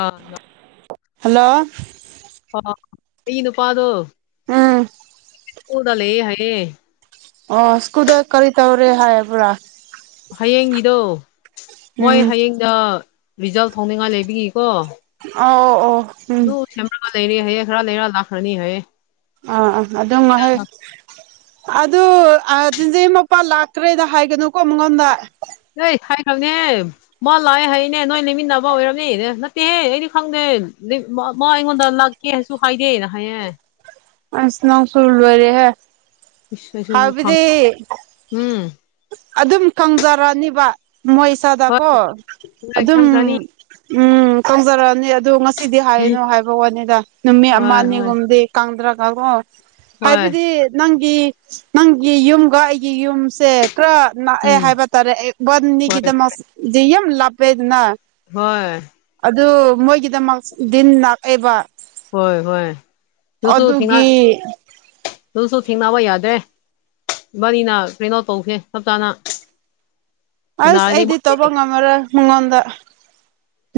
ꯑꯥ [inaudible] hello ꯑꯣ ꯑꯩꯒꯤ ꯅꯨꯄꯥꯗꯣ ꯎꯝ [inaudible] ꯎꯜꯗ ꯂꯩꯌꯦ ꯍꯥꯏꯌꯦ ꯑꯣ ꯁ꯭ꯀꯨꯜꯗ ꯀꯔꯤ ꯇꯧꯔꯦ ꯍꯥꯏꯕ꯭ꯔꯥ ꯍꯌꯦꯡꯒꯤꯗꯣ ꯃꯣꯏ ꯎꯝ ꯍꯌꯦꯡꯗ ꯔꯤꯖꯜ ꯐꯥꯎꯅꯤꯡꯉꯥꯏ ꯂꯩꯕꯒꯤꯀꯣ ꯑ ꯑꯣ ꯑꯣ ꯎꯝ ꯑꯗꯨ ꯁꯦꯝꯃꯒ ꯂꯩꯔꯦ ꯍꯥꯏꯌꯦ ꯈꯔ ꯂꯩꯔ ꯂꯥꯛꯈ꯭ꯔꯅꯤ ꯍꯥꯏꯌꯦ ꯑ ꯑ ꯑꯗꯨꯝ ꯃꯥꯍꯩ ꯑꯗꯨ ꯑꯗꯨꯗꯩ ꯃꯄꯥ ꯂꯥꯛꯇ꯭ꯔꯦꯅ ꯍꯥꯏꯒꯅꯨꯀꯣ ꯃꯉꯣꯟꯗ ꯅ ꯊꯥꯏ ꯊꯪꯅꯦ ꯃꯥ ꯂꯥꯛꯑꯦ ꯍꯥꯏꯌꯦꯅꯦ ꯅꯣꯏ ꯂꯩꯃꯤꯟꯅꯕ ꯑꯣꯏꯔꯝꯅꯤꯅꯦ ꯅꯠꯇꯦꯍꯦ ꯑꯩꯗꯤ ꯈꯪꯗꯦ ꯃ ꯑꯩꯉꯣꯟꯗ ꯂꯥꯛ ꯀꯦ ꯍꯥꯏꯁꯨ ꯈꯥꯏꯗꯦ ꯅ ꯍꯥꯏꯌꯦ ꯑꯁ ꯅꯪꯁꯨ ꯂꯣꯏꯔꯦꯍꯦ ꯏꯁ ꯑꯩꯁꯨ ꯈꯪ ꯍꯥꯏꯕꯗꯤ ꯎꯝ ꯑꯗꯨꯝ ꯈꯪꯖꯔꯅꯤꯕ ꯃꯣꯏ ꯍꯣꯏ ꯏꯁꯥꯗꯀꯣ ꯍꯣꯏ ꯑꯗꯨꯝ ꯈꯪꯈ꯭ꯔꯅꯤ ꯎꯝ ꯇꯧꯖꯔꯛꯑꯅꯤ ꯑꯗꯨ ꯉꯁꯤꯗꯤ ꯍꯥꯏꯅꯨ ꯍꯥꯏꯕ ꯋꯥꯅꯤꯗ ꯅꯨꯃꯤꯠ ꯑꯃ ꯍꯣꯏ ꯍꯣꯏ ꯑꯅꯤꯒꯨꯝꯕꯗꯤ ꯀꯪꯗ꯭ꯔꯒꯀꯣ ꯍꯣꯏ ꯍꯥꯏꯕꯗꯤ ꯅꯪꯒꯤ ꯅꯪꯒꯤ ꯌꯨꯝꯒ ꯑꯩꯒꯤ ꯌꯨꯝꯁꯦ ꯈꯔ ꯅꯛꯑꯦ ꯎꯝ ꯍꯥꯏꯕ ꯇꯥꯔꯛꯑꯦ ꯍꯣꯏ ꯕꯟꯅꯤꯒꯤꯗꯃꯁꯗꯤ ꯌꯥꯝ ꯂꯥꯞꯄꯦꯗꯅ ꯍꯣꯏ ꯑꯗꯨ ꯃꯣꯏꯒꯤꯗꯃꯛ ꯗꯤꯟ ꯅꯥꯛꯑꯦꯕ ꯍꯣꯏ ꯍꯣꯏ ꯗꯨꯨꯁꯨ ꯊꯦꯡꯉ ꯑꯗꯨꯒꯤ ꯗꯨꯨꯁꯨ ꯊꯦꯡꯅꯕ ꯌꯥꯗꯦ ꯕꯥꯅꯤꯅ ꯀ꯭ꯔꯤꯅꯣ ꯇꯧꯈꯦ ꯍꯞꯇꯥꯅ ꯑꯁ ꯑꯩꯗꯤ ꯇꯧꯕ ꯉꯝꯃꯔꯣꯏ ꯃꯉꯣꯟꯗ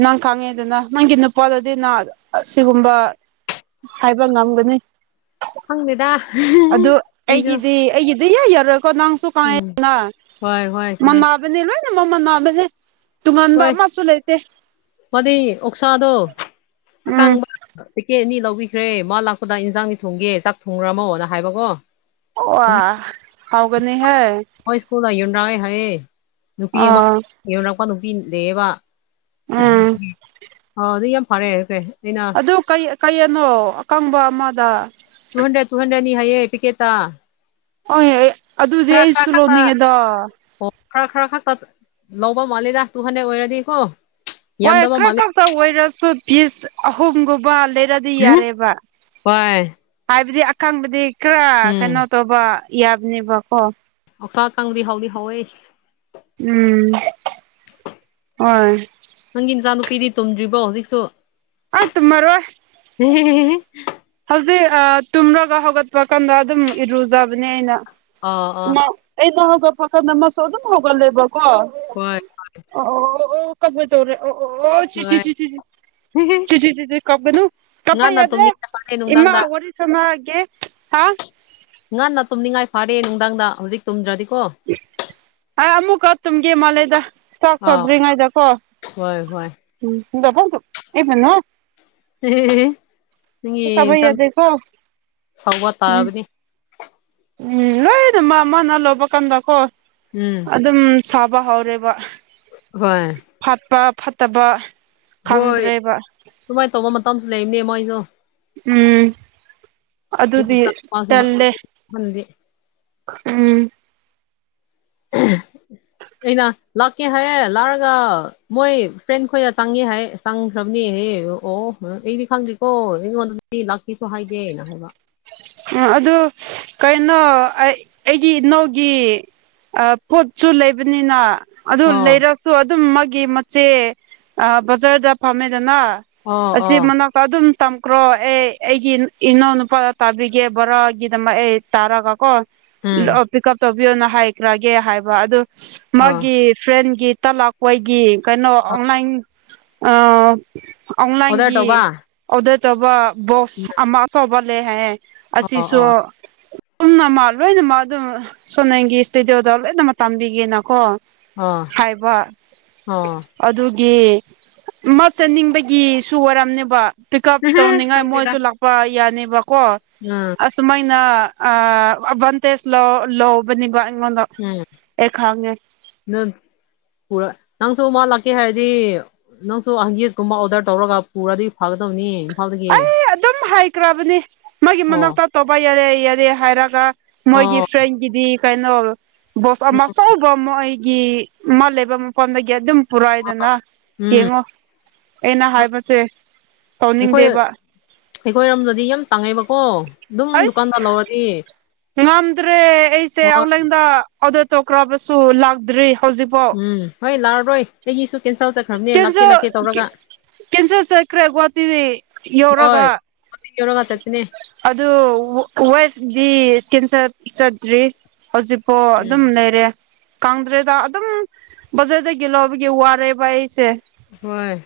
ꯅꯪ ꯈꯥꯡꯉꯦꯗꯅ ꯅꯪꯒꯤ ꯅꯨꯄꯥꯗꯗꯤ ꯅ ꯑꯁꯤꯒꯨꯝꯕ ꯍꯥꯏꯕ ꯉꯝꯒꯅꯤ ꯈꯪꯗꯦꯗꯥ ꯑꯗꯨ ꯑꯩꯒꯤꯗꯤ ꯑꯩꯒꯤꯗꯤ ꯌꯥ ꯌꯥꯔꯣꯏꯀꯣ ꯅꯪꯁꯨ ꯎꯝ ꯀꯉꯦꯗꯅ ꯍꯣꯏ ꯍꯣꯏ ꯈꯪꯉꯦ ꯃꯃꯥ ꯕꯅꯦ ꯂꯣꯏꯅꯦꯃꯛ ꯃꯥꯟꯅꯕꯅꯦ ꯇꯨꯡꯉꯥꯟꯕ ꯍꯣꯏ ꯑꯃꯁꯨ ꯂꯩꯇꯦ ꯃꯥꯗꯤ ꯎꯝ ꯄꯦꯛꯀꯦꯠ ꯑꯅꯤ ꯂꯧꯕꯤꯈ꯭ꯔꯦ ꯃꯥ ꯂꯥꯛꯄꯗ ꯏꯟꯖꯥꯡꯗꯤ ꯊꯣꯡꯒꯦ ꯆꯥꯛ ꯊꯣꯡꯔꯝꯃꯣꯅ ꯍꯥꯏꯕꯀꯣ ꯋꯥ ꯍꯥꯎꯒꯅꯤ ꯍꯦ ꯃꯣꯏ ꯁ꯭ꯀꯨꯜꯗ ꯌꯣꯟꯔꯛꯑꯦ ꯍꯥꯏꯌꯦ ꯅꯨꯄꯤ ꯑꯃ ꯑꯥ ꯌꯣꯟꯔꯛꯄ ꯅꯨꯄꯤ ꯂꯩꯌꯦꯕ ꯎꯝ [inaudible] ꯐꯥꯗꯤ ꯌꯥꯝ ꯐꯔꯦ ꯈ꯭ꯔꯦ ꯑꯩꯅ ꯗꯨꯝ ꯀꯩ -ꯀꯩꯌꯦꯅꯣ ꯑꯀꯪꯕ ꯑꯃꯗ ꯇꯨ ꯍꯟꯗ꯭ꯔꯦꯠ ꯇꯨ ꯍꯟ꯭ꯔꯦꯠꯅꯤ ꯍꯥꯏꯌꯦ ꯄꯤꯀꯦꯠꯇ ꯑꯩ ꯑꯗꯨꯗꯤ ꯈꯔ ꯈꯔ ꯑꯩꯁꯨ ꯈꯛꯇ ꯂꯧꯅꯤꯡꯉꯦꯗꯥ ꯑꯣ ꯈꯔ ꯈꯔ ꯈꯛꯇ ꯂꯧꯕ ꯃꯥꯜꯂꯦꯗ ꯇꯨ ꯍꯟꯗ꯭ꯔꯦꯗ ꯑꯣꯏꯔꯗꯤꯀꯣ ꯍꯣꯏ ꯌꯥꯝꯗꯕ ꯈ꯭ꯔ ꯃꯥꯜꯂꯦ ꯈꯛꯇ ꯑꯣꯏꯔꯁꯨ ꯄꯤꯁ ꯑꯍꯨꯝꯒꯨꯝꯕ ꯂꯩꯔꯗꯤ ꯌꯥꯔꯦꯕ ꯍꯣꯏ ꯍꯥꯏꯕꯗꯤ ꯑꯀꯪꯕꯗꯤ ꯈꯔ ꯎꯝ ꯀꯩꯅꯣ ꯇꯧꯕ ꯌꯥꯕꯅꯦꯕꯀꯣ ꯑꯣꯁꯥ ꯑꯀꯪꯕꯗꯤ ꯍꯥꯎꯗꯤ ꯍꯥꯎꯋꯦ ꯎꯝ [unintelligible] ꯍꯣꯏ ꯅꯪꯒꯤ ꯏꯆꯥꯅꯨꯄꯤꯗꯤ ꯇꯨꯝꯗ꯭ꯔꯤꯕꯣ ꯍꯧꯖꯤꯛꯁꯨ ꯑꯥꯥ ꯇꯨꯝꯃꯔꯣꯏ ꯍꯧꯖꯤꯛ ꯑꯥ ꯇꯨꯝꯔꯒ ꯍꯧꯒꯠꯄ ꯀꯥꯟꯗ ꯑꯗꯨꯝ ꯏꯔꯨꯖꯕꯅꯦ ꯑꯩꯅ ꯑꯥ ꯑꯥ ꯃꯥ ꯑꯩꯗꯣ ꯍꯧꯒꯠꯄ ꯀꯥꯟꯗ ꯃꯥꯁꯨ ꯑꯗꯨꯝ ꯍꯧꯒꯠꯂꯦꯕ ꯀꯣ ꯑꯣ ꯍꯣꯏ ꯑꯣ ꯑꯣꯑꯣꯑꯣ ꯀꯞꯀꯦ ꯇꯧꯔꯦ ꯑꯣ ꯑꯣ ꯑꯣꯑꯣ ꯆꯤ ꯆꯤ ꯆꯤꯆꯤ ꯍꯤ ꯍꯤ ꯖꯤꯖꯤꯖꯤ ꯀꯞꯀꯅꯨ ꯀꯞꯄ ꯌꯥꯗꯦ ꯇꯨꯝꯅꯤꯡꯉꯥꯏ ꯐꯔꯦ ꯏꯃꯥ ꯅꯨꯡꯗꯥꯡꯗ ꯋꯥꯔꯤ ꯁꯅꯥꯒꯦ ꯍꯥ ꯉꯟꯅ ꯇꯨꯝꯅꯤꯡꯉꯥꯏ ꯐꯥꯔꯦ ꯅꯨꯡꯗꯥꯡꯗ ꯍꯧꯖꯤꯛ ꯇꯨꯝꯗ꯭ꯔꯗꯤꯀꯣ ꯑꯩ ꯑꯃꯨꯛꯀ ꯇꯨꯝꯒꯦ ꯃꯥꯜꯂꯦꯗ ꯆꯥꯛ ꯑꯥ ꯆꯥꯗ꯭ꯔꯤꯉꯥꯏꯗ ꯀꯣ ꯍꯣꯏ ꯍꯣꯏ [unintelligible] ꯆꯥꯕ ꯌꯥꯗꯦꯀꯣ ꯎꯝ [unintelligible] ꯎꯝ ꯍꯣꯏ ꯗꯨ ꯃꯥ ꯃꯥꯅ ꯂꯧꯕ ꯀꯥꯟꯗꯀꯣ ꯎꯝ ꯑꯗꯨꯝ ꯁꯥꯕ ꯍꯧꯔꯦꯕ ꯍꯣꯏ ꯐꯠꯄ ꯐꯠꯇꯕ ꯍꯣꯏ ꯈꯪꯗ꯭ꯔꯦꯕ ꯁꯨꯃꯥꯏ ꯇꯧꯕ ꯃꯇꯝꯁꯨ ꯂꯩꯕꯅꯦ ꯃꯣꯏꯁꯨ ꯎꯝ ꯑꯗꯨꯗꯤ ꯇꯜꯂꯦ [unintelligible] ꯎꯝ [inaudible] ꯑꯩꯅ ꯂꯥꯛꯀꯦ ꯍꯥꯏꯌꯦ ꯂꯛꯑꯒ ꯃꯣꯏ ꯐ꯭ꯔꯦꯟ ꯈꯣꯏꯒ ꯆꯪꯒꯦ ꯍꯥꯏꯌꯦ ꯆꯪꯈ꯭ꯔꯕꯅꯦ ꯍꯦ ꯑꯣ ꯑꯩꯗꯤ ꯈꯪꯗ꯭ꯦꯀꯣ ꯑꯩꯉꯣꯟꯗꯗꯤ ꯂꯥꯛꯀꯦꯁꯨ ꯍꯥꯏꯗꯦ ꯑꯗꯨ ꯀꯩꯅꯣ ꯑꯩ ꯑꯩꯒꯤ ꯅꯣꯏꯒꯤ ꯑ ꯄꯣꯠꯁꯨ ꯂꯩꯕꯅꯤꯅ ꯑꯗꯨ ꯑꯣ ꯂꯩꯔꯁꯨ ꯑꯗꯨꯝ ꯃꯥꯒꯤ ꯃꯆꯦ ꯕꯖꯥꯔꯗ ꯐꯝꯃꯦꯗꯅ ꯑꯣ ꯑꯁꯤ ꯑꯣ ꯃꯅꯥꯛꯇ ꯑꯗꯨꯝ ꯇꯝꯈ꯭ꯔꯣ ꯑꯦ ꯑꯩꯒꯤ ꯏꯅꯥꯎ ꯅꯨꯄꯥ ꯇꯕꯤꯒꯦ [unintelligible] ꯇꯔꯒꯀꯣ ꯎꯝ ꯄꯤꯛꯀꯞ [unintelligible] ꯅ ꯍꯥꯏꯈ꯭ꯔꯒꯦ ꯍꯥꯏꯕ ꯑꯗꯨ ꯑꯣ ꯃꯥꯒꯤ ꯐ꯭ꯔꯦꯟꯒꯤ ꯇꯂꯥꯛꯄꯣꯏꯒꯤ ꯀꯩꯅꯣ ꯑꯣꯟꯂꯥꯏꯟ ꯑ ꯑꯣꯗꯔ ꯑꯣꯟꯂꯥꯏꯟꯒꯤ ꯇꯧꯕ ꯑꯣꯗꯔ ꯇꯧꯕ ꯕꯣꯛꯁ ꯑꯃ ꯑꯆꯧꯕ ꯂꯩ ꯍꯥꯏꯌꯦꯦ ꯑꯁꯤ ꯑꯣ ꯁꯨ ꯑꯣ ꯄꯨꯝꯅꯃꯛ ꯂꯣꯏꯅꯃꯛ ꯑꯗꯨꯝ ꯁꯣꯅꯦꯟꯒꯤ ꯏꯁꯇꯨꯗꯤꯑꯣꯗ ꯂꯣꯏꯅꯃꯛ ꯇꯝꯕꯤꯒꯦꯅꯀꯣ ꯑꯣ ꯍꯥꯏꯕ ꯑꯣ ꯑꯗꯨꯒꯤ ꯃ ꯆꯠꯅꯤꯡꯕꯒꯤꯁꯨ ꯑꯣꯏꯔꯝꯅꯦꯕ ꯄꯤꯛꯀꯞ ꯇꯧꯅꯤꯡꯉꯥꯏ ꯈꯪꯗꯦꯗ ꯃꯣꯏꯁꯨ ꯂꯥꯛꯄ ꯌꯥꯅꯤꯕꯀꯣ [unintelligible] ꯁꯨꯃꯥꯏꯅ ꯑ ꯑꯗꯕꯟꯇꯦꯁ ꯂꯧ ꯂꯧꯕꯅꯦꯕꯥ ꯑꯩꯉꯣꯟꯗꯥ ꯎꯝ ꯅꯪ ꯄꯨꯔꯥ ꯅꯪꯁꯨ ꯃꯥ ꯂꯥꯛꯀꯦ ꯍꯥꯏꯔꯗꯤ ꯅꯪꯁꯨ ꯍꯪꯒꯦꯁ ꯀꯨꯝꯕ ꯑꯣꯔꯗꯔ ꯇꯧꯔꯒ ꯄꯨꯔꯗꯤ ꯐꯒꯗꯕꯅꯤ ꯏꯝꯐꯥꯜꯗꯒꯤ ꯑꯩ ꯑꯗꯨꯝ ꯍꯥꯏꯈ꯭ꯔꯕꯅꯤ ꯃꯒꯤ ꯑꯣ ꯃꯅꯥꯛꯇ ꯇꯧꯕ ꯌꯥꯔꯦ ꯌꯥꯔꯦ ꯍꯥꯏꯔꯒ ꯃꯣꯏꯒꯤ ꯑꯣ ꯐ꯭ꯔꯦꯟꯒꯤꯗꯤ ꯀꯩꯅꯣ ꯕꯣꯁ ꯎꯝ ꯑꯃꯥ ꯃꯣꯏꯒꯤ ꯃꯥ ꯂꯩꯕ ꯃꯐꯝꯗꯒꯤ ꯑꯗꯨꯝ ꯄꯨꯔꯥꯏꯗꯅ ꯎꯝ ꯌꯦꯡꯉꯣ ꯑꯩꯅ ꯍꯥꯏꯕꯁꯦ ꯇꯧꯅꯤꯡꯗꯦ ꯑꯩꯈꯣꯏ ꯑꯩꯈꯣꯏꯔꯣꯝꯗꯗꯤ ꯌꯥꯝ ꯇꯥꯡꯉꯦꯕꯀꯣ ꯑꯗꯨꯝ ꯗꯨꯀꯥꯟꯗ ꯑꯩꯁ ꯂꯧꯔꯗꯤ ꯉꯝꯗ꯭ꯔꯦ ꯑꯩꯁꯦ ꯍꯣꯏ ꯑꯣꯟꯂꯥꯏꯟꯗ ꯑꯣꯗꯔ ꯇꯧꯈ꯭ꯔꯕꯁꯨ ꯂꯥꯛꯇ꯭ꯔꯤ ꯍꯧꯖꯤꯛꯐꯥꯎ ꯎꯝ ꯍꯣꯏ ꯂꯥꯛꯑꯔꯣꯏ ꯑꯩꯒꯤꯁꯨ ꯀꯦꯟꯁꯦꯜ ꯆꯠꯈ꯭ꯔꯕꯅꯦ ꯂꯥꯛꯀꯦ ꯀꯦꯟꯁꯦꯜ ꯂꯥꯛꯀꯦ ꯇꯧꯔꯒ ꯀꯦꯟꯁꯦꯜ ꯆꯠꯈ꯭ꯔꯦ ꯒꯨꯍꯥꯇꯤꯗꯤ ꯍꯣꯏ ꯌꯧꯔꯒ ꯃꯇꯤꯛ ꯌꯧꯔꯒ ꯆꯠꯄꯅꯦ ꯑꯗꯣ ꯋꯥꯐꯇꯤ ꯀꯦꯟꯆꯦꯜ ꯆꯠꯇ꯭ꯔꯤ ꯍꯧꯖꯤꯛꯄꯣ ꯎꯝ ꯑꯗꯨꯝ ꯂꯩꯔꯦ ꯈꯪꯗ꯭ꯔꯦꯗ ꯑꯗꯨꯝ ꯕꯖꯔꯗꯒꯤ ꯂꯧꯕꯒꯤ ꯋꯥꯔꯦꯕ ꯑꯩꯁꯦ ꯍꯣꯏ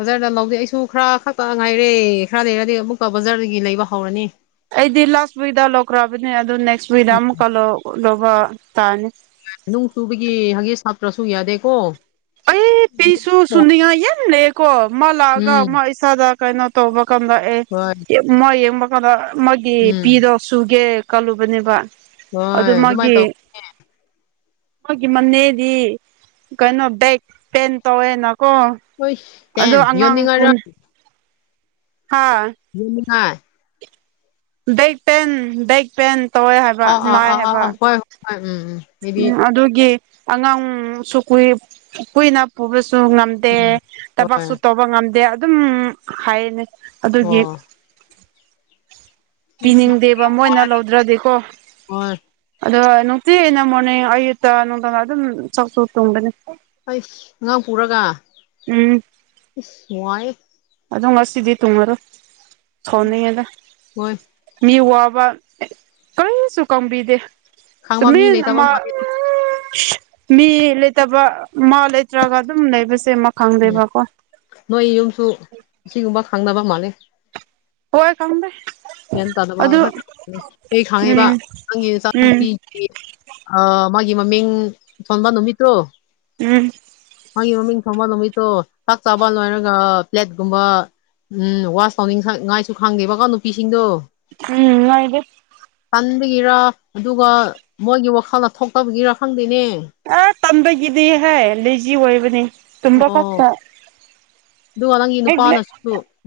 ꯕꯖꯥꯔꯗ ꯂꯧꯗꯦ ꯑꯩꯁꯨ ꯈꯔ ꯈꯛꯇꯥ ꯉꯥꯏꯔꯦ ꯈꯔ ꯂꯩꯔꯗꯤ ꯑꯃꯨꯛꯀ ꯕꯖꯥꯔꯗꯒꯤ ꯂꯩꯕ ꯍꯧꯔꯅꯤ ꯑꯩꯗꯤ ꯂꯥꯁ ꯋꯤꯛꯛꯇ ꯂꯧꯈ꯭ꯔꯕꯅꯤ ꯑꯗꯨ ꯅꯦꯛꯁ ꯋꯤꯛꯗ ꯎꯝ ꯑꯃꯨꯛꯀ ꯂꯧ ꯂꯧꯕꯔ ꯇꯥꯔꯅꯤ ꯅꯨꯡ ꯆꯨꯕꯒꯤ ꯍꯪꯒꯤꯠ ꯁꯥꯞꯇꯔꯥꯁꯨ ꯌꯥꯗꯦꯀꯣ ꯑꯩ ꯄꯤꯁꯨ ꯁꯨꯅꯤꯉꯥꯏ ꯌꯥꯝ ꯂꯩꯌꯦꯀꯣ ꯃꯥ ꯂꯥꯛꯑꯒ ꯎꯝ ꯃꯥ ꯏꯆꯥꯗ ꯀꯩꯅꯣ ꯇꯧꯕ ꯀꯥꯟꯗ ꯑꯦ ꯍꯣꯏ ꯃ ꯌꯦꯡꯕ ꯀꯥꯟꯗ ꯃꯥꯒꯤ ꯎꯝ ꯄꯤꯗꯣ ꯁꯨꯒꯦ ꯀꯜꯂꯨꯕꯅꯦꯕ ꯍꯣꯏ ꯑꯗꯨꯃꯥꯏ ꯇꯧ ꯑꯩꯈꯣꯏꯒꯤ ꯃꯅꯦꯗꯤ ꯀꯩꯅꯣ ꯕꯦꯛ ꯄꯦꯟ ꯇꯧꯋꯦꯅꯀꯣ ꯍꯣꯏ ꯇꯦꯟ ꯑꯗꯣ ꯑꯉꯥꯡ ꯌꯨꯅꯤꯡꯉꯔꯥ ꯄꯨꯟ ꯍꯥ [inaudible] ꯕꯦꯛ ꯄꯦꯟ ꯕꯦꯛ ꯄꯦꯟ ꯇꯧꯋꯦ ꯍꯥꯏꯕ ꯑꯥ ꯑꯥ ꯅꯥꯏ ꯑꯥ ꯑꯥ ꯍꯥꯏꯕ ꯍꯣꯏ ꯍꯣꯏ ꯑꯥ ꯎꯝ ꯎꯝ ꯑꯩꯗꯤ ꯎꯝ ꯑꯗꯨꯒꯤ ꯑꯉꯥꯡꯁꯨ ꯀꯨꯏ ꯀꯨꯏꯅꯥ ꯄꯨꯕꯁꯨ ꯉꯝ ꯗꯦ ꯎꯝ ꯍꯣꯏ ꯊꯕꯛꯁꯨ ꯇꯧꯕ ꯉꯝꯗꯦ ꯑꯗꯨꯝ ꯍꯥꯏ ꯑꯗꯨꯒꯤ ꯑꯣ ꯑꯁ ꯄꯤꯅꯤꯡꯗꯦꯕ ꯃꯣꯏꯅ ꯋꯥꯔꯤ ꯂꯧꯗ꯭ꯔꯗꯤꯀꯣ ꯍꯣꯏ ꯑꯗꯣ ꯅꯨꯡꯁꯤꯠꯅ ꯃꯅꯦ ꯑꯌꯨꯛꯇ ꯅꯨꯡꯗꯥꯡꯗ ꯑꯗꯨꯝ [unintelligible] ꯍꯩ ꯑꯉꯥꯡ ꯄꯨꯔꯒ ꯎꯝ ꯏꯁ ꯋꯥꯏ ꯑꯗꯨ ꯉꯁꯤꯗꯤ ꯇꯨꯡꯉꯔꯣꯏ ꯁꯧꯅꯤꯡꯉꯤꯗ ꯍꯣꯏ ꯃꯤ ꯋꯥꯕ ꯀꯩꯁꯨ ꯀꯪꯕꯤꯗꯦ ꯈꯥꯡꯕ ꯃꯤ ꯇꯨꯃꯤꯟ ꯂꯩꯇꯕ ꯑꯃꯥ ꯃꯥꯜꯂꯦ ꯃꯤ ꯂꯩꯇꯕ ꯃꯥ ꯂꯩꯇ꯭ꯔꯒ ꯑꯗꯨꯝ ꯂꯩꯕꯁꯦ ꯎꯝ ꯈꯪꯗꯦꯕ ꯀꯣ ꯅꯣꯏ ꯌꯨꯝꯁꯨ ꯁꯤꯒꯨꯝꯕ ꯈꯪꯅꯕ ꯃꯥꯜꯂꯤ ꯍꯣꯏ ꯈꯪꯗꯦ ꯒ꯭ꯌꯥꯟ ꯇꯥꯗꯕ ꯑꯗꯨ ꯈꯛ ꯀꯩ ꯈꯥꯡꯉꯤꯕ ꯎꯝ ꯅꯪꯒꯤ ꯎꯝ ꯏꯆꯥꯅꯨꯄꯤ ꯑꯥ ꯃꯥꯒꯤ ꯃꯃꯤꯡ ꯊꯣꯟꯕ ꯅꯨꯃꯤꯠꯇꯣ ꯎꯝ ꯃꯥꯒꯤ ꯃꯃꯤꯡ ꯊꯣꯜꯕ ꯅꯨꯃꯤꯠꯇꯣ ꯆꯥꯛ ꯆꯥꯕ ꯂꯣꯏꯔꯒ ꯐ꯭ꯂꯦꯠꯀꯨꯝꯕ ꯎꯝ ꯋꯥꯁ ꯇꯧꯅꯤꯡ ꯉꯥꯏꯁꯨ ꯈꯪꯗꯦꯕꯀꯣ ꯅꯨꯄꯤꯁꯤꯡꯗꯣ ꯎꯝ ꯅꯣꯏꯗꯤ ꯇꯟꯕꯒꯤꯔ ꯑꯗꯨꯒ ꯃꯣꯏꯒꯤ ꯋꯥꯈꯜꯗ ꯊꯣꯛꯇꯕꯒꯤꯔꯥ ꯈꯪꯗꯦꯅꯦ ꯑ ꯇꯝꯕꯒꯤꯗꯤꯍꯦ ꯂꯦꯖꯤ ꯑꯣꯏꯕꯅꯤ ꯇꯨꯝꯕ ꯑꯣ ꯈꯛꯇ ꯑꯗꯨꯒ ꯅꯪꯒꯤ ꯅꯨꯄꯥꯅꯁꯨ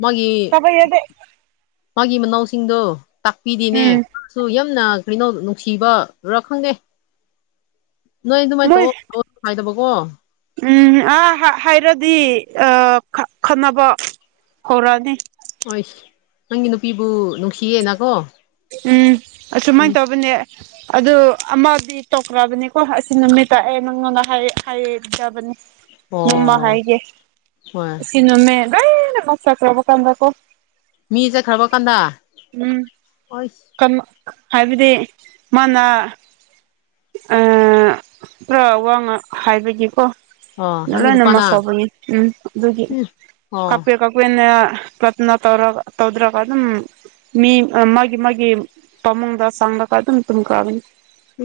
ꯃꯥꯒꯤ ꯃꯥꯒꯤ ꯃꯅꯥꯎꯁꯤꯡꯗꯣ ꯇꯥꯛꯄꯤꯗꯤꯅꯦ ꯎꯝ ꯁꯨ ꯌꯥꯝꯅ ꯀꯩꯅꯣ ꯅꯨꯡꯁꯤꯕꯔꯥ ꯈꯪꯗꯦ ꯅꯣꯏ ꯑꯗꯨꯃꯥꯏꯅ ꯃꯣꯏ ꯇꯧꯑꯣ ꯍꯥꯏꯗꯕꯀꯣ ꯎꯝ ꯑꯥ ꯍꯥꯏꯔꯗꯤ ꯈꯟꯅꯕ ꯍꯧꯔꯛꯑꯅꯤ ꯍꯣꯏ ꯅꯪꯒꯤ ꯅꯨꯄꯤꯕꯨ ꯅꯨꯡꯁꯤꯌꯦꯅꯀꯣ ꯎꯝ ꯎꯝ ꯑꯁꯨꯃꯥꯏꯅ ꯇꯧꯕꯅꯦ ꯑꯗꯨ ꯑꯃꯗꯤ ꯇꯣꯛꯈ꯭ꯔꯕꯅꯤꯀꯣ ꯑꯁꯤ ꯅꯨꯃꯤꯠꯇ ꯑꯩ ꯅꯪꯉꯣꯟꯗ ꯍꯥꯏꯖꯕꯅꯤ ꯅꯃ ꯑꯣ ꯍꯥꯏꯒꯦ ꯍꯣꯏ ꯁꯤ ꯅꯃꯦ ꯗꯥꯏꯔ ꯃꯁ ꯆ ꯆꯧꯕ ꯀꯥꯟꯗ꯭ꯔꯀꯣ ꯃꯤ ꯆꯠꯈ꯭ꯔꯕ ꯀꯥꯟꯗ ꯎꯝ ꯍꯣꯏ ꯀꯩꯅꯣ ꯍꯥꯏꯕꯗꯤ ꯃꯥꯅ ꯑ ꯄꯨꯔꯥ ꯋꯥꯉ ꯍꯥꯏꯕꯒꯤꯀꯣ ꯑꯣ ꯅꯪꯒꯤ ꯂꯣꯏꯅꯃ ꯅꯨꯄꯥꯅ ꯁꯥꯎꯕꯅꯤ ꯎꯝ ꯑꯗꯨꯒꯤ ꯎꯝ ꯑꯣ ꯀꯥꯄ ꯑꯩꯈꯣꯏꯅ ꯄꯠꯅ ꯇꯧꯔꯒ ꯇꯧꯗ꯭ꯔꯒ ꯑꯗꯨꯝ ꯃꯤ ꯃꯥꯒꯤ ꯃꯥꯒꯤ ꯄꯥꯃꯨꯡꯗ ꯆꯥꯡꯂꯒ ꯑꯗꯨꯝ ꯇꯨꯝꯈꯔꯥꯅꯤ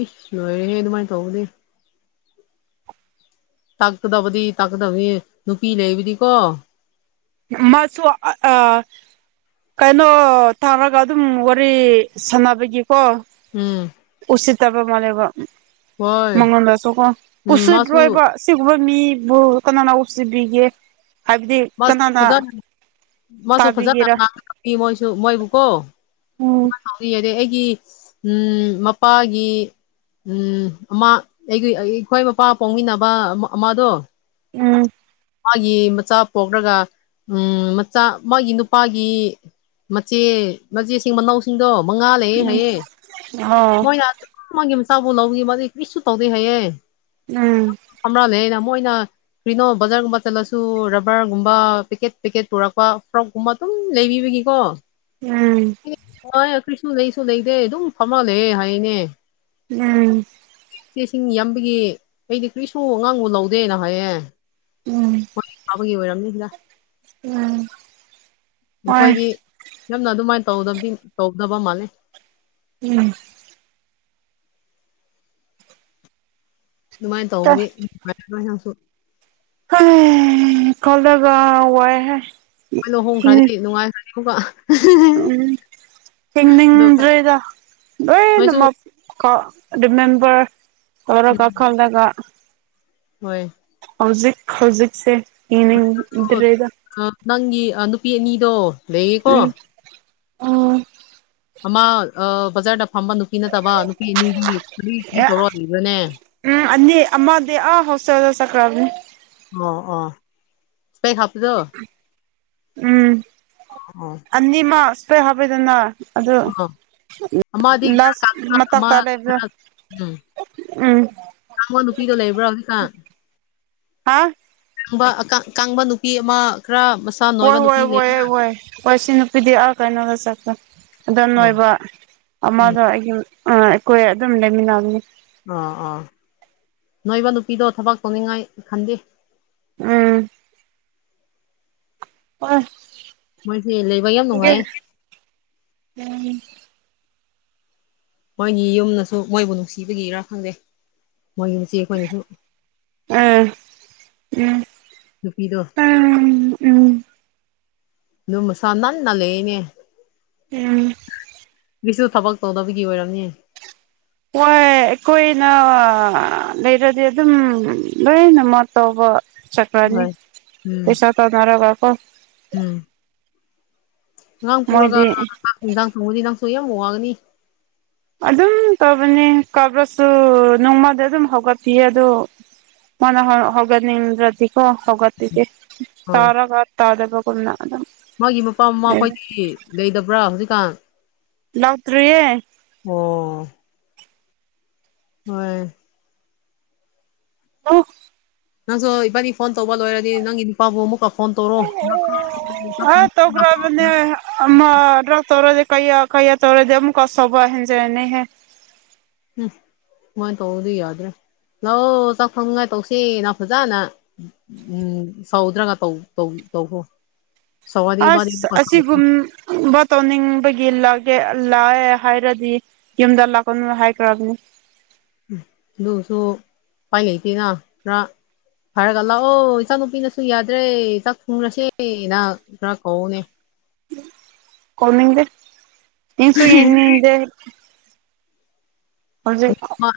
ꯎꯁ ꯂꯣꯏꯔꯦꯍꯦ ꯑꯗꯨꯃꯥꯏꯅ ꯇꯧꯕꯗꯤ ꯇꯥꯛꯀꯗꯕꯗꯤ ꯇꯥꯛꯀꯗꯕꯅꯤ ꯅꯨꯄꯤ ꯂꯩꯕꯗꯤꯀꯣ ꯃꯥꯁꯨ ꯑ ꯀꯩꯅꯣ ꯊꯥꯔꯒ ꯑꯗꯨꯝ ꯋꯥꯔꯤ ꯁꯥꯟꯅꯕꯒꯤꯀꯣ ꯎꯝ ꯎꯁꯤꯠꯇꯕ ꯃꯥꯜꯂꯦꯕ ꯍꯣꯏ ꯃꯉꯣꯟꯗꯁꯨꯀꯣ ꯎꯝ ꯎꯁꯤꯠ ꯃꯥꯁꯨ ꯂꯣꯏꯕ ꯑꯁꯤꯒꯨꯝꯕ ꯃꯤꯕꯨ ꯀꯅꯥꯅ ꯅꯨꯡꯁꯤꯕꯤꯒꯦ ꯍꯥꯏꯕꯗꯤ ꯃꯁꯨ ꯀꯅꯥꯅ ꯐꯖꯅ ꯃꯣꯏꯁꯨ ꯐꯖꯅ ꯇꯥꯕꯤꯒꯦꯔꯥ ꯃꯣꯏꯁꯨ ꯃꯣꯏꯕꯨ ꯀꯣ ꯎꯝ ꯍꯥꯏꯔꯤ ꯑꯩꯒꯤ ꯎꯝ ꯃꯄꯥꯒꯤ ꯎꯝ ꯑꯃ ꯑꯩꯒꯤ ꯑꯩꯈꯣꯏ ꯃꯄꯥ ꯄꯥꯎꯃꯤꯟꯅꯕ ꯑꯃꯗꯣ ꯎꯝ ꯃꯥꯒꯤ ꯃꯆꯥ ꯄꯣꯛꯂꯒ ꯎꯝ ꯃꯆꯥ ꯃꯥꯒꯤ ꯅꯨꯄꯥꯒꯤ ꯃꯆꯦ ꯃꯆꯦꯁꯤꯡ ꯃꯅꯥꯎꯁꯤꯡꯗꯣ ꯃꯉꯥ ꯂꯩꯌꯦ ꯎꯝ ꯍꯥꯏꯌꯦ ꯑꯣ ꯃꯣꯏ ꯃꯥꯒꯤ ꯃꯆꯥꯕꯨ ꯂꯧꯏ ꯃꯥꯗꯤ ꯀꯔꯤꯁꯨ ꯇꯧꯗꯦ ꯍꯥꯏꯌꯦ ꯎꯝ ꯑꯃꯔꯥꯜꯂꯦ ꯑꯩꯅ ꯃꯣꯏꯅ ꯀꯔꯤꯅꯣ ꯕꯖꯥꯔꯒꯨꯝꯕ ꯆꯠꯂꯁꯨ ꯔꯕꯔꯒꯨꯝꯕ ꯄꯦꯀꯦꯠ ꯄꯦꯀꯦꯠ ꯄꯨꯔꯛꯄ ꯐ꯭ꯔꯣꯛꯀꯨꯝꯕ ꯑꯗꯨꯝ ꯂꯩꯕꯤꯕꯒꯤꯀꯣ ꯎꯝ ꯍ ꯀꯩꯁꯨ ꯀꯩꯁꯨ ꯂꯩꯇꯦ ꯑꯗꯨꯝ ꯐꯝꯃ ꯂꯩꯌꯦ ꯍꯥꯏꯅꯦ ꯎꯝ ꯃꯤꯁꯤꯡ ꯌꯥꯝꯕꯒꯤ ꯍꯥꯏꯗꯤ ꯀꯔꯤꯁꯨ ꯉꯥꯡꯕ ꯂꯧꯗꯦꯅ ꯍꯥꯏꯌꯦ ꯎꯝ ꯑꯩꯈꯣꯏ ꯐꯥꯕꯒꯤ ꯑꯣꯏꯔꯝꯅꯤꯗ ꯎꯝ ꯍꯣꯏ ꯃꯈꯣꯏꯗꯤ ꯌꯥꯝꯅ ꯑꯗꯨꯃꯥꯏꯅ ꯇꯧꯗꯕꯗꯤ ꯇꯧꯗꯕ ꯃꯥꯜꯂꯦ ꯎꯝ ꯑꯗꯨꯃꯥꯏꯅ ꯇꯧꯕꯗꯤ ꯅꯨꯟꯡꯉꯥꯏꯔꯣꯏ ꯅꯪꯁꯨ ꯈꯜꯂꯒ ꯋꯥꯏꯍꯦ ꯍꯣꯏ ꯍꯤꯡ ꯂꯨꯍꯣꯡꯈ꯭ꯔꯗꯤ ꯅꯨꯡꯉꯥꯏꯈ꯭ꯔꯅꯤ ꯑꯃꯨꯛꯀ ꯎꯝ ꯑꯗꯨ ꯍꯤꯡꯅꯤꯡꯗ꯭ꯔꯦꯗ ꯅꯣꯏꯁꯨ ꯂꯣꯏꯅꯃꯛ ꯔꯤꯃꯦꯝꯝꯕꯔ ꯇꯧꯔꯒ ꯈꯜꯂꯒ ꯍꯣꯏ ꯍꯧꯖꯤꯛ ꯍꯧꯖꯤꯛꯁꯦ ꯍꯤꯡꯅꯤꯡꯗ꯭ꯔꯦꯗ ꯅꯪꯒꯤ ꯅꯨꯄꯤ ꯑꯅꯤꯗꯣ ꯂꯩꯌꯦꯀꯣ ꯎꯝ ꯎꯝ ꯑꯃ ꯕꯖꯥꯔꯗ ꯐꯝꯕ ꯅꯨꯄꯤ ꯅꯠꯇꯕ ꯅꯨꯄꯤ ꯑꯅꯤꯗꯤ ꯀꯔꯤ ꯀꯔꯤ ꯇꯧꯔ ꯍꯤꯡꯕꯔ꯭ ꯅꯦ ꯎꯝ ꯑꯅꯤ ꯑꯃ ꯑꯥ ꯍꯣꯁꯇꯦꯜꯗ ꯆꯠꯈ꯭ꯔꯕꯅꯤ ꯑꯣ ꯑꯣ ꯏꯁꯄꯦꯛ ꯍꯥꯞꯄꯗꯣ ꯎꯝ ꯑꯣ ꯑꯅꯤꯃꯛ ꯢꯁꯄꯦꯛ ꯍꯥꯞꯄꯤꯗꯅ ꯑꯗꯨ ꯑꯣ ꯑꯃꯗꯤ ꯈꯔ ꯀꯪꯕ ꯃ ꯑꯃ ꯇꯂꯦꯕ ꯈꯔ ꯎꯝ ꯉꯣ ꯅꯨꯄꯤꯗꯣ ꯂꯩꯕ꯭ꯔꯥ ꯍꯧꯖꯤꯛꯀꯥꯟ ꯍꯥꯥ ꯀꯥꯡ ꯀꯥꯡꯕ ꯅꯨꯄꯤ ꯑꯃ ꯈꯔ ꯍꯣꯏ ꯅꯣꯏꯕ ꯍꯣꯏ ꯅꯨꯄꯤ ꯂꯩ ꯍꯣꯏ ꯍꯣꯏ ꯍꯣꯏ ꯁꯤ ꯅꯨꯄꯤꯗꯤ ꯑꯥ ꯀꯩꯗ ꯆꯠꯈꯔ꯭ꯦ ꯑꯣ ꯎꯝ ꯅꯣꯏꯕ ꯑꯃꯗꯣ ꯑꯩꯒꯤ ꯑꯩꯈꯣꯏ ꯑꯗꯨꯝ ꯂꯩꯃꯤꯟꯅꯕꯅꯤ ꯑꯣ ꯑꯣ ꯑꯅꯣꯏꯕ ꯅꯨꯄꯤꯗꯣ ꯊꯕꯛ ꯇꯧꯅꯤꯡꯉꯥꯏ ꯈꯟꯗꯦ ꯎꯝ ꯑꯣꯏ ꯃꯣꯏꯁꯦ ꯂꯩꯕ ꯌꯥꯝ ꯅꯨꯡꯉꯥꯏꯌꯦ ꯎꯝ ꯃꯣꯏꯒꯤ ꯌꯨꯝꯅꯁꯨ ꯃꯣꯏꯕꯨ ꯅꯨꯡꯁꯤꯕꯒꯤꯔ ꯈꯪꯗꯦ ꯃꯣꯏꯒꯤ ꯃꯆꯦ ꯈꯣꯏꯅꯁꯨ ꯎꯝ ꯎꯝ ꯅꯨꯄꯤꯗꯣ ꯎꯝ ꯎꯝ ꯃꯁꯥ ꯅꯥꯟꯅ ꯂꯩꯌꯦꯅꯦ ꯎꯝ ꯃꯤꯁꯨ ꯊꯕꯛ ꯇꯧꯗꯕꯒꯤ ꯑꯣꯏꯔꯝꯅꯤ ꯍꯣꯏ ꯑꯩꯈꯣꯏꯅ ꯂꯩꯔꯗꯤ ꯑꯗꯨꯝ ꯂꯣꯏꯅꯃꯛ ꯇꯧꯕ ꯆꯠ ꯅꯤ ꯍꯣꯏ ꯎꯝ ꯄꯩꯁꯥ ꯇꯅꯔꯒ ꯎꯝ ꯑꯉꯥꯡ ꯄꯣꯔꯒ ꯃꯣꯏꯗꯤ ꯆꯥꯛ ꯑꯦꯟꯖꯥꯡ ꯊꯣꯡꯉꯗꯤ ꯅꯪꯁꯨ ꯌꯥꯝ ꯋꯥ ꯋꯥꯒꯅꯤ ꯑꯗꯨꯝ ꯇꯧꯕꯅꯤ ꯀꯕ꯭ꯔꯁꯨ ꯅꯣꯡꯃꯗ ꯑꯗꯨꯝ ꯍꯧꯒꯠꯄꯤꯌꯦ ꯑꯗꯣ ꯃꯅꯥ ꯍꯧꯒꯠꯅꯤꯡꯗꯔ꯭ ꯗꯤ ꯍ ꯍꯧꯒꯠꯄꯤꯗꯦ ꯍꯣꯏ ꯇꯥꯔꯒ ꯇꯥꯗꯕꯒꯨꯝꯅ ꯃꯥꯒꯤ ꯃꯄꯥ ꯃꯃꯥ ꯂꯩ ꯈꯣꯏꯗꯤ ꯂꯩꯇꯕ꯭ꯔꯥ ꯍꯧꯖꯤꯛꯀꯥꯟ ꯂꯥꯛꯇꯔꯤꯌꯦ ꯑꯣ ꯍꯣꯏ ꯑꯝ ꯅꯪꯁꯨ ꯏꯕꯥꯅꯤ ꯐꯣꯟ ꯇꯧꯕ ꯂꯣꯏꯔꯗꯤ ꯅꯪꯒꯤ ꯅꯨꯄꯥꯒ ꯑꯃꯨꯛ ꯐꯣꯟ ꯇꯧꯔꯣ [unintelligible] ꯑꯃꯔꯛ ꯇꯧꯔꯗꯤ ꯀꯌ ꯀꯩꯌꯥ ꯇꯧꯔꯣꯗꯤ ꯑꯃ ꯀꯁꯕꯨ ꯍꯦꯟꯖꯅꯤꯍꯦ ꯎꯝ ꯃꯣꯏꯅ ꯇꯧꯗꯤ ꯌꯥꯗ꯭ꯔꯦ ꯂꯥꯛꯑꯣ ꯆꯥꯛ ꯊꯣꯅꯤꯡꯉꯥꯏ ꯇꯧꯁꯤ ꯅ ꯐꯖꯅ ꯎꯝ ꯁꯥꯎꯗ꯭ꯔꯒ ꯇꯧ ꯇꯧꯈꯣ ꯑꯁ ꯑꯁꯤꯒꯨꯝ ꯇꯧꯅꯤꯡꯕꯒꯤ ꯂꯥꯛꯀꯦ ꯂꯥꯛꯑꯦ ꯍꯥꯏꯔꯗꯤ ꯌꯨꯝꯗ ꯂꯥꯛꯀꯅꯣ ꯍꯥꯏꯈ꯭ꯔꯕꯣ ꯎ ꯑꯗꯨꯒꯁꯨ ꯎꯄꯥꯏ ꯂꯩꯇꯦꯅ ꯄꯨꯔ ꯍꯥꯏꯔꯒ ꯂꯥꯛꯑꯣ ꯏꯆꯥ ꯅꯨꯨꯄꯤꯅꯁꯨ ꯌꯥꯗ꯭ꯔꯦ ꯆꯥꯛ ꯊꯨꯡꯔꯁꯦꯅ ꯈꯔ ꯀꯧꯎꯅꯦ ꯀꯃꯤꯗꯦ ꯏꯟꯁꯨꯨ ꯌꯦꯅꯤꯗꯦ ꯍꯧꯖꯤꯛ ꯃꯥ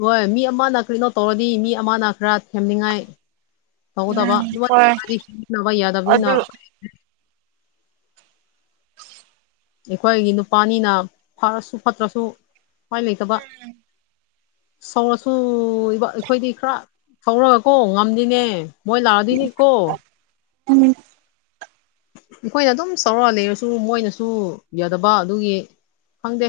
ꯍꯣꯏ ꯃꯤ ꯑꯃꯅ ꯀꯩꯅꯣ ꯇꯧꯔꯗꯤ ꯃꯤ ꯑꯃꯅ ꯈꯔ ꯊꯦꯝꯅꯤꯡꯉꯥꯏ ꯇꯥꯎꯗꯕ ꯎꯝ ꯍꯣꯏ [unintelligible] ꯌꯥꯗꯕꯅꯤ ꯑꯗꯨ ꯑꯩꯈꯣꯏꯒꯤ ꯅꯨꯄꯥꯅꯤꯅ ꯐꯔꯁꯨ ꯐꯠꯇ꯭ꯔꯁꯨ ꯎꯄꯥꯏ ꯂꯩꯇꯕ ꯁꯧꯔꯁꯨ ꯑꯩꯈꯣꯏꯗꯤ ꯈꯔ ꯁꯧꯔꯒꯀꯣ ꯉꯝꯗꯤꯅꯦ ꯃꯣꯏ ꯂꯥꯎꯗꯤꯅꯦꯀꯣ ꯎꯝ ꯑꯩꯈꯣꯏꯅ ꯑꯗꯨꯝ ꯁꯥꯎꯔꯒ ꯂꯩꯔꯁꯨ ꯃꯣꯏꯅꯁꯨ ꯌꯥꯗꯕ ꯑꯗꯨꯒꯤ ꯈꯪꯗꯦ